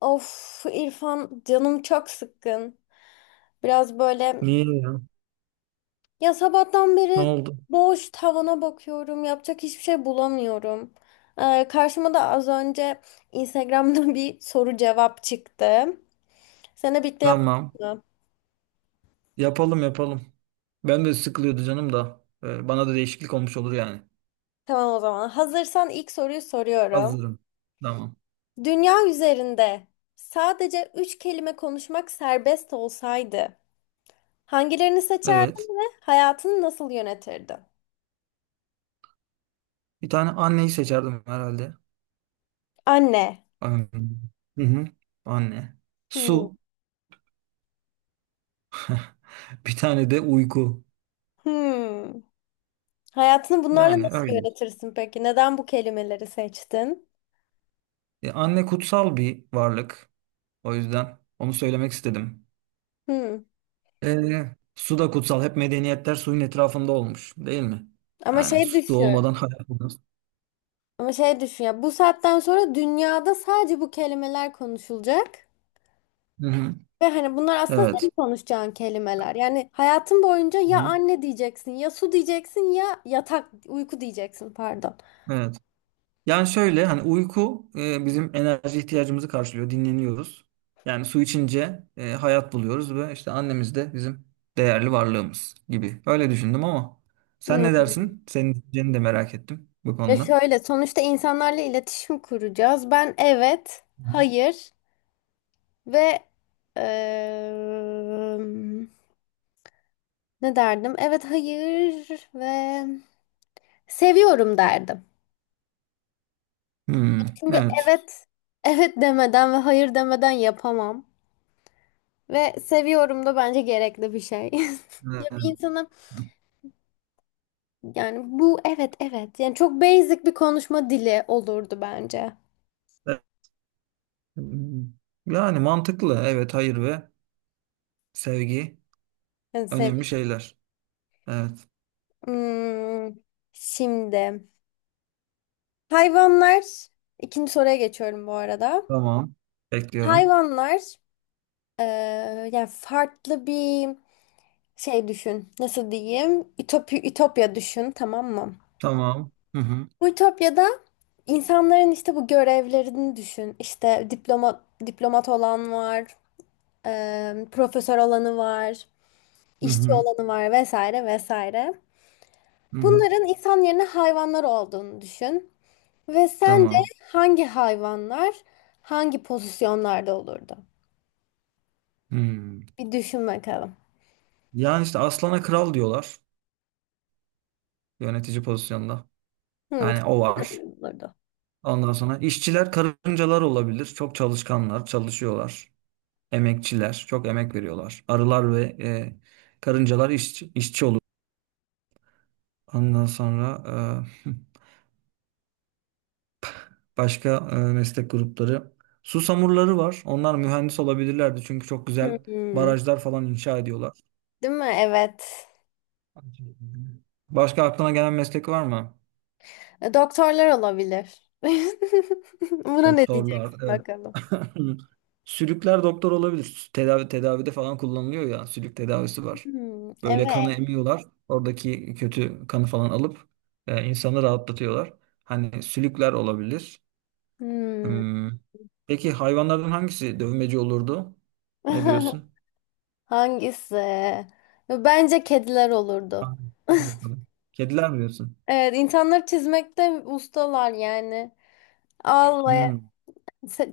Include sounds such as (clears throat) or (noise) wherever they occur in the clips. Of İrfan canım çok sıkkın. Biraz böyle Niye ya? ya sabahtan Ne beri oldu? boş tavana bakıyorum. Yapacak hiçbir şey bulamıyorum. Karşıma da az önce Instagram'da (laughs) bir soru cevap çıktı. Seninle birlikte yapalım Tamam. mı? Yapalım yapalım. Ben de sıkılıyordu canım da. Bana da değişiklik olmuş olur yani. Tamam o zaman. Hazırsan ilk soruyu soruyorum. Hazırım. Tamam. Dünya üzerinde sadece üç kelime konuşmak serbest olsaydı hangilerini seçerdin Evet. ve hayatını nasıl yönetirdin? Bir tane anneyi seçerdim herhalde. Anne. Anne. Hı hı. Anne. Hmm. Su. (laughs) Bir tane de uyku. Hmm. Hayatını bunlarla Yani nasıl öyle. yönetirsin peki? Neden bu kelimeleri seçtin? Anne kutsal bir varlık. O yüzden onu söylemek istedim. Hmm. Su da kutsal. Hep medeniyetler suyun etrafında olmuş, değil mi? Ama Yani şey su düşün. olmadan hayat olmaz. Ama şey düşün ya. Bu saatten sonra dünyada sadece bu kelimeler konuşulacak. Hı hı. Ve hani bunlar aslında senin Evet. konuşacağın kelimeler. Yani hayatın boyunca ya Hı. anne diyeceksin, ya su diyeceksin, ya yatak, uyku diyeceksin pardon. Evet. Yani şöyle hani uyku bizim enerji ihtiyacımızı karşılıyor. Dinleniyoruz. Yani su içince hayat buluyoruz ve işte annemiz de bizim değerli varlığımız gibi. Öyle düşündüm ama sen Hmm. ne dersin? Senin düşünceni de merak ettim bu Ve konuda. şöyle sonuçta insanlarla iletişim kuracağız. Ben evet, hayır ve eee, Ne derdim? Evet, hayır ve seviyorum derdim. Hmm, Çünkü evet. evet, evet demeden ve hayır demeden yapamam. Ve seviyorum da bence gerekli bir şey. (laughs) Ya Evet. bir insana yani bu evet evet yani çok basic bir konuşma dili olurdu bence. Yani mantıklı. Evet, hayır ve sevgi Yani sev önemli şeyler. Evet. Hmm, şimdi hayvanlar ikinci soruya geçiyorum bu arada. Tamam. Bekliyorum. Hayvanlar yani farklı bir şey düşün, nasıl diyeyim? Ütopi, Ütopya düşün, tamam mı? Tamam. Hı hı. Bu Ütopya'da insanların işte bu görevlerini düşün. İşte diplomat olan var, profesör olanı var, Hı işçi hı. olanı var vesaire vesaire. Hı hı. Bunların insan yerine hayvanlar olduğunu düşün. Ve sence Tamam. hangi hayvanlar hangi pozisyonlarda olurdu? Hmm. Bir düşün bakalım. Yani işte aslana kral diyorlar, yönetici pozisyonda. Hmm, Yani o çok güzel var. olurdu. Ondan sonra işçiler karıncalar olabilir. Çok çalışkanlar, çalışıyorlar. Emekçiler, çok emek veriyorlar. Arılar ve karıncalar işçi olur. Ondan sonra e, (laughs) başka meslek grupları. Su samurları var. Onlar mühendis olabilirlerdi. Çünkü çok güzel Hmm, barajlar falan inşa ediyorlar. değil mi? Evet. Başka aklına gelen meslek var mı? Doktorlar olabilir. (laughs) Buna ne Doktorlar, diyeceksin evet. bakalım? (laughs) Sülükler doktor olabilir. Tedavide falan kullanılıyor ya. Sülük tedavisi var. Hmm, Böyle kanı evet. emiyorlar. Oradaki kötü kanı falan alıp insanı rahatlatıyorlar. Hani sülükler olabilir. Hmm. Hmm. Peki hayvanlardan hangisi dövmeci olurdu? Ne (laughs) diyorsun? Hangisi? Bence kediler olurdu. Ha, hadi bakalım. Kediler mi diyorsun? Evet, insanları çizmekte ustalar yani. Allah Hmm.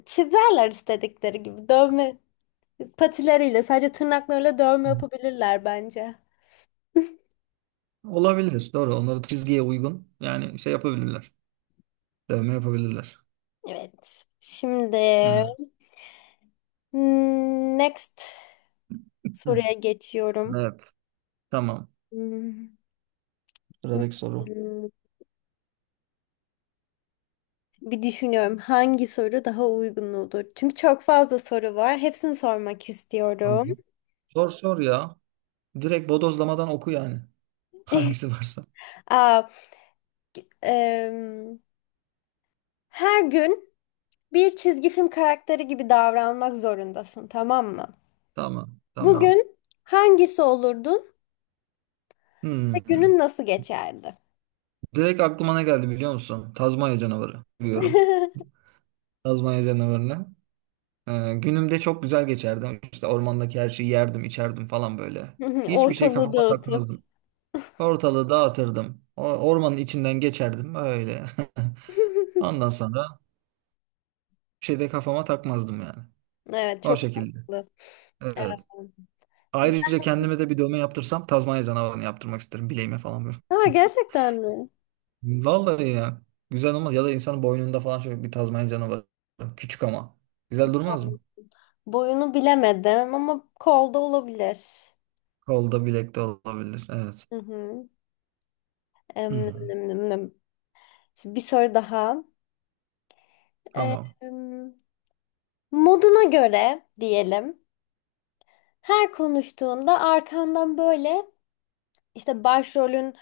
çizerler istedikleri gibi. Dövme patileriyle sadece tırnaklarıyla dövme yapabilirler bence. Olabilir. Doğru. Onları çizgiye uygun. Yani şey yapabilirler. Dövme yapabilirler. Evet. Şimdi Evet. hmm, next Hı. soruya geçiyorum. Evet. Tamam. Hmm. Sıradaki soru. Bir düşünüyorum hangi soru daha uygun olur. Çünkü çok fazla soru var. Hepsini sormak Tamam. istiyorum. Sor sor ya. Direkt bodozlamadan oku yani. (laughs) (laughs) Hangisi varsa. Aa, em, Her gün bir çizgi film karakteri gibi davranmak zorundasın, tamam mı? Tamam. Tamam. Bugün hangisi olurdun ve Hmm. günün nasıl geçerdi? Direkt aklıma ne geldi biliyor musun? Tazmanya canavarı. Biliyorum. (laughs) Tazmanya canavarını. Günümde çok güzel geçerdim. İşte ormandaki her şeyi yerdim, içerdim falan böyle. Hiçbir şey Ortalığı kafama dağıtıp. takmazdım. Ortalığı dağıtırdım. O, ormanın içinden geçerdim öyle. (laughs) (laughs) Ondan sonra bir şey de kafama takmazdım yani. Evet, O çok şekilde. mantıklı. Evet. Ayrıca kendime de bir dövme yaptırsam Tazmanya canavarını yaptırmak isterim bileğime falan böyle. Ama (laughs) gerçekten mi? Vallahi ya. Güzel olmaz. Ya da insanın boynunda falan şöyle bir Tazmanya canavarı. Küçük ama. Güzel durmaz Boy- mı? Boyunu bilemedim ama kolda olabilir. Kolda bilekte olabilir. Evet. Hı hı. Hı Em, hı. nem, nem, nem. Şimdi bir soru daha. Tamam. Em, Moduna göre diyelim. Her konuştuğunda arkandan böyle işte başrolün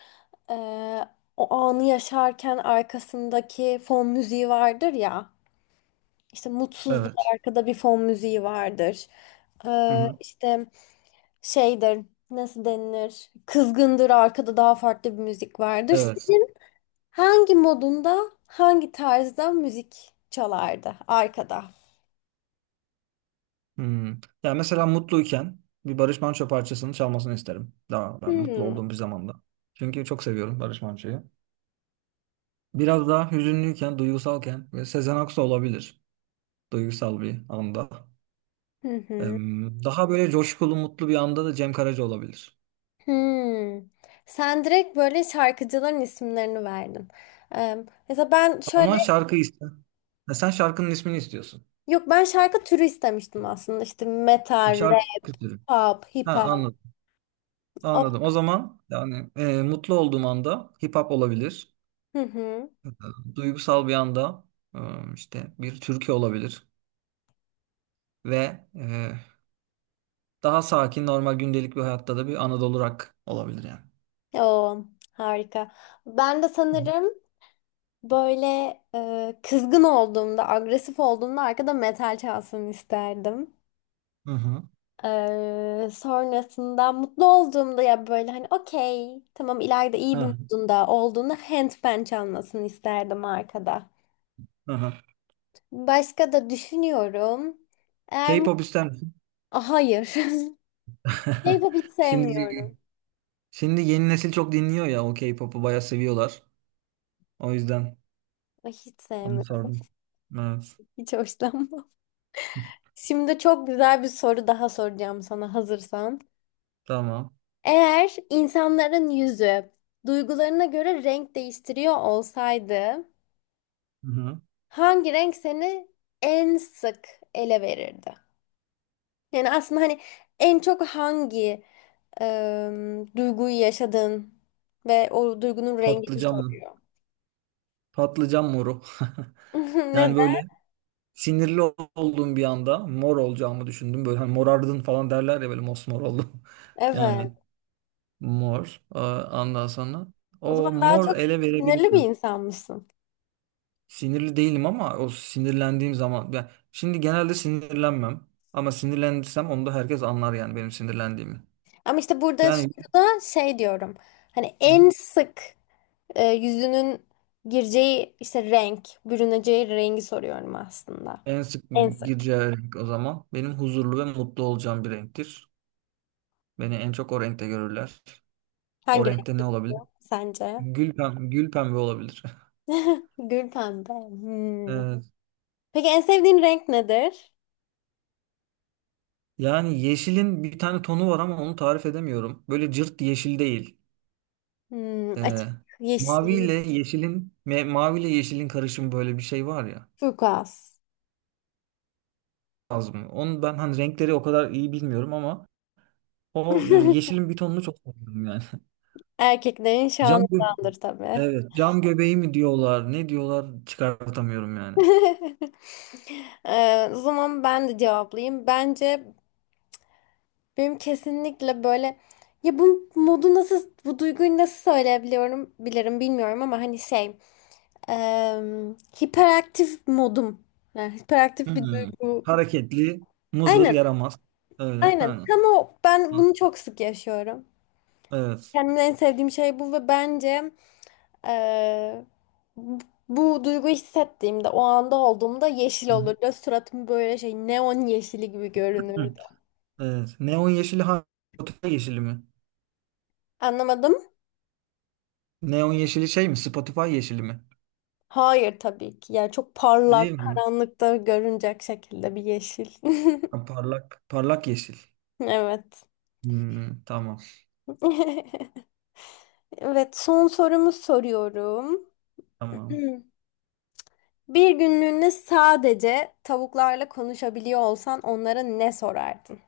e, o anı yaşarken arkasındaki fon müziği vardır ya. İşte mutsuzluk Evet. arkada bir fon müziği vardır. Hı hı. İşte şeydir nasıl denilir? Kızgındır arkada daha farklı bir müzik vardır. Evet. Hangi modunda, hangi tarzda müzik çalardı arkada? Hı. Ya mesela mutluyken bir Barış Manço parçasını çalmasını isterim. Daha ben mutlu Hmm. olduğum bir zamanda. Çünkü çok seviyorum Barış Manço'yu. Biraz daha hüzünlüyken, duygusalken ve Sezen Aksu olabilir. Duygusal bir anda. Hı Ee, hı. Daha böyle coşkulu, mutlu bir anda da Cem Karaca olabilir. Hmm. Sen direkt böyle şarkıcıların isimlerini verdin. Ee, Mesela ben şöyle, Ama şarkı iste. Ha, sen şarkının ismini istiyorsun. yok ben şarkı türü istemiştim aslında. İşte metal, rap, Şarkı istiyorum. pop, hip Ha, hop. anladım. O- Anladım. O zaman yani mutlu olduğum anda hip hop olabilir. Hı hı. E, Duygusal bir anda e, işte bir türkü olabilir ve daha sakin normal gündelik bir hayatta da bir Anadolu rock olabilir yani. Oo, harika. Ben de sanırım böyle kızgın olduğumda, agresif olduğumda arkada metal çalsın isterdim. Hı hı. Sonrasında mutlu olduğumda ya böyle hani okey tamam ileride iyi bir Hı modunda olduğunda handpan çalmasını isterdim arkada. hı. Hı. Başka da düşünüyorum. Eğer mut- K-pop ister misin? Ah, hayır. (laughs) (laughs) K-pop hiç sevmiyorum. Şimdi şimdi yeni nesil çok dinliyor ya, o K-pop'u bayağı seviyorlar. O yüzden Ay, hiç onu sevmiyorum. sordum. Evet. Hiç hoşlanmam. Şimdi çok güzel bir soru daha soracağım sana hazırsan. Tamam. Eğer insanların yüzü duygularına göre renk değiştiriyor olsaydı Hı-hı. hangi renk seni en sık ele verirdi? Yani aslında hani en çok hangi duyguyu yaşadın ve o duygunun rengini Patlıcan mı? soruyor. Patlıcan moru. (laughs) (laughs) Neden? Yani böyle sinirli olduğum bir anda mor olacağımı düşündüm. Böyle hani morardın falan derler ya, böyle mosmor oldum. (laughs) Yani Evet. mor. Aa, ondan sonra O zaman o daha mor çok ele sinirli bir verebilirim. insan mısın? Sinirli değilim ama o sinirlendiğim zaman. Yani şimdi genelde sinirlenmem. Ama sinirlendirsem onu da herkes anlar yani benim sinirlendiğimi. Ama işte burada Yani soruda şey diyorum. Hani en sık yüzünün gireceği işte renk, bürüneceği rengi soruyorum aslında. en sık En sık. gireceği renk o zaman. Benim huzurlu ve mutlu olacağım bir renktir. Beni en çok o renkte görürler. O Hangi renk renkte ne olabilir? geliyor sence? Gül pembe, gül pembe olabilir. (laughs) (laughs) Gül pembe. Hmm. Evet. Peki en sevdiğin renk nedir? Yani yeşilin bir tane tonu var ama onu tarif edemiyorum. Böyle cırt yeşil değil. Hmm, Ee, açık yeşil. Mavi ile yeşilin karışımı böyle bir şey var ya. Turkuaz. Az mı? Onu ben hani renkleri o kadar iyi bilmiyorum ama o (laughs) yeşilin bir tonunu çok seviyorum yani. (laughs) Erkeklerin Cam gö- şanındandır tabii. evet, cam göbeği mi diyorlar, ne diyorlar, çıkartamıyorum yani. (laughs) O zaman ben de cevaplayayım. Bence benim kesinlikle böyle ya bu modu nasıl bu duyguyu nasıl söyleyebiliyorum bilirim bilmiyorum ama hani şey em, hiperaktif modum. Yani hiperaktif bir Hmm. duygu. Hareketli, muzır, Aynen yaramaz. Öyle. aynen Ha. tam o ben Ha. bunu çok sık yaşıyorum. Evet. Kendimde en sevdiğim şey bu ve bence eee, bu bu duyguyu hissettiğimde, o anda olduğumda yeşil Hı. olurdu. Suratım böyle şey neon yeşili gibi Hı. görünürdü. Evet. Spotify yeşili mi? Anlamadım. Neon yeşili şey mi? Spotify yeşili mi? Hayır tabii ki. Yani çok Değil parlak, mi? karanlıkta görünecek şekilde bir yeşil. (laughs) Ha, parlak parlak yeşil. Evet. Hmm, tamam. (laughs) Evet, son sorumu soruyorum. (clears throat) Tamam. Hmm. Bir günlüğüne sadece tavuklarla konuşabiliyor olsan onlara ne sorardın?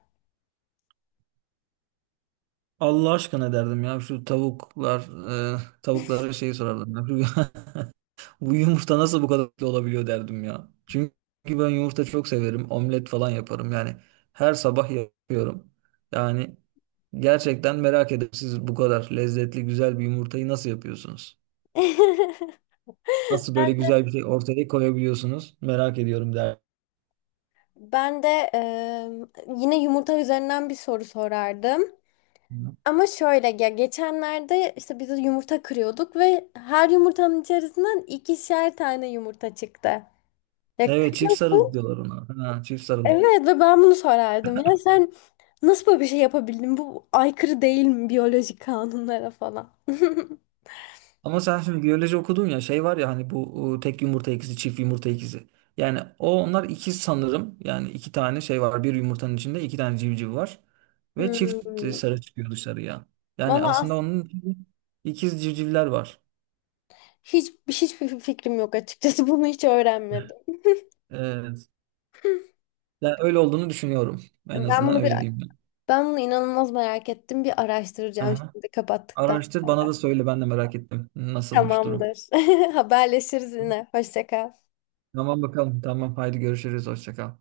Allah aşkına derdim ya, şu tavuklar e, tavuklara şey sorardım. (laughs) Bu yumurta nasıl bu kadar lezzetli olabiliyor derdim ya. Çünkü ben yumurta çok severim. Omlet falan yaparım. Yani her sabah yapıyorum. Yani gerçekten merak ederim, siz bu kadar lezzetli güzel bir yumurtayı nasıl yapıyorsunuz? (laughs) ben Nasıl böyle güzel bir şey ortaya koyabiliyorsunuz? Merak ediyorum derdim. Ben de yine yumurta üzerinden bir soru sorardım. Ama şöyle ya geçenlerde işte biz yumurta kırıyorduk ve her yumurtanın içerisinden ikişer tane yumurta çıktı. Ya Evet, çift sarılı kırıyorsun. diyorlar ona. Ha, çift sarılı. Evet ve ben bunu sorardım. Ya sen nasıl böyle bir şey yapabildin? Bu aykırı değil mi biyolojik kanunlara falan? (laughs) Ama sen şimdi biyoloji okudun ya, şey var ya, hani bu tek yumurta ikizi, çift yumurta ikizi. Yani o onlar ikiz sanırım. Yani iki tane şey var. Bir yumurtanın içinde iki tane civciv var. Ve çift Hmm. sarı çıkıyor dışarıya. Yani Valla aslında as- onun içinde ikiz civcivler var. Hiç hiçbir fikrim yok açıkçası. (laughs) Bunu hiç öğrenmedim. Evet. Yani öyle olduğunu düşünüyorum. En Ben azından bunu bir öyle diyeyim ben. Ben bunu inanılmaz merak ettim. Bir araştıracağım Aha. şimdi kapattıktan Araştır, sonra. bana da söyle, ben de merak ettim. Nasılmış durum. Tamamdır. (laughs) Haberleşiriz yine. Hoşça kal. Tamam bakalım. Tamam, haydi görüşürüz. Hoşça kal.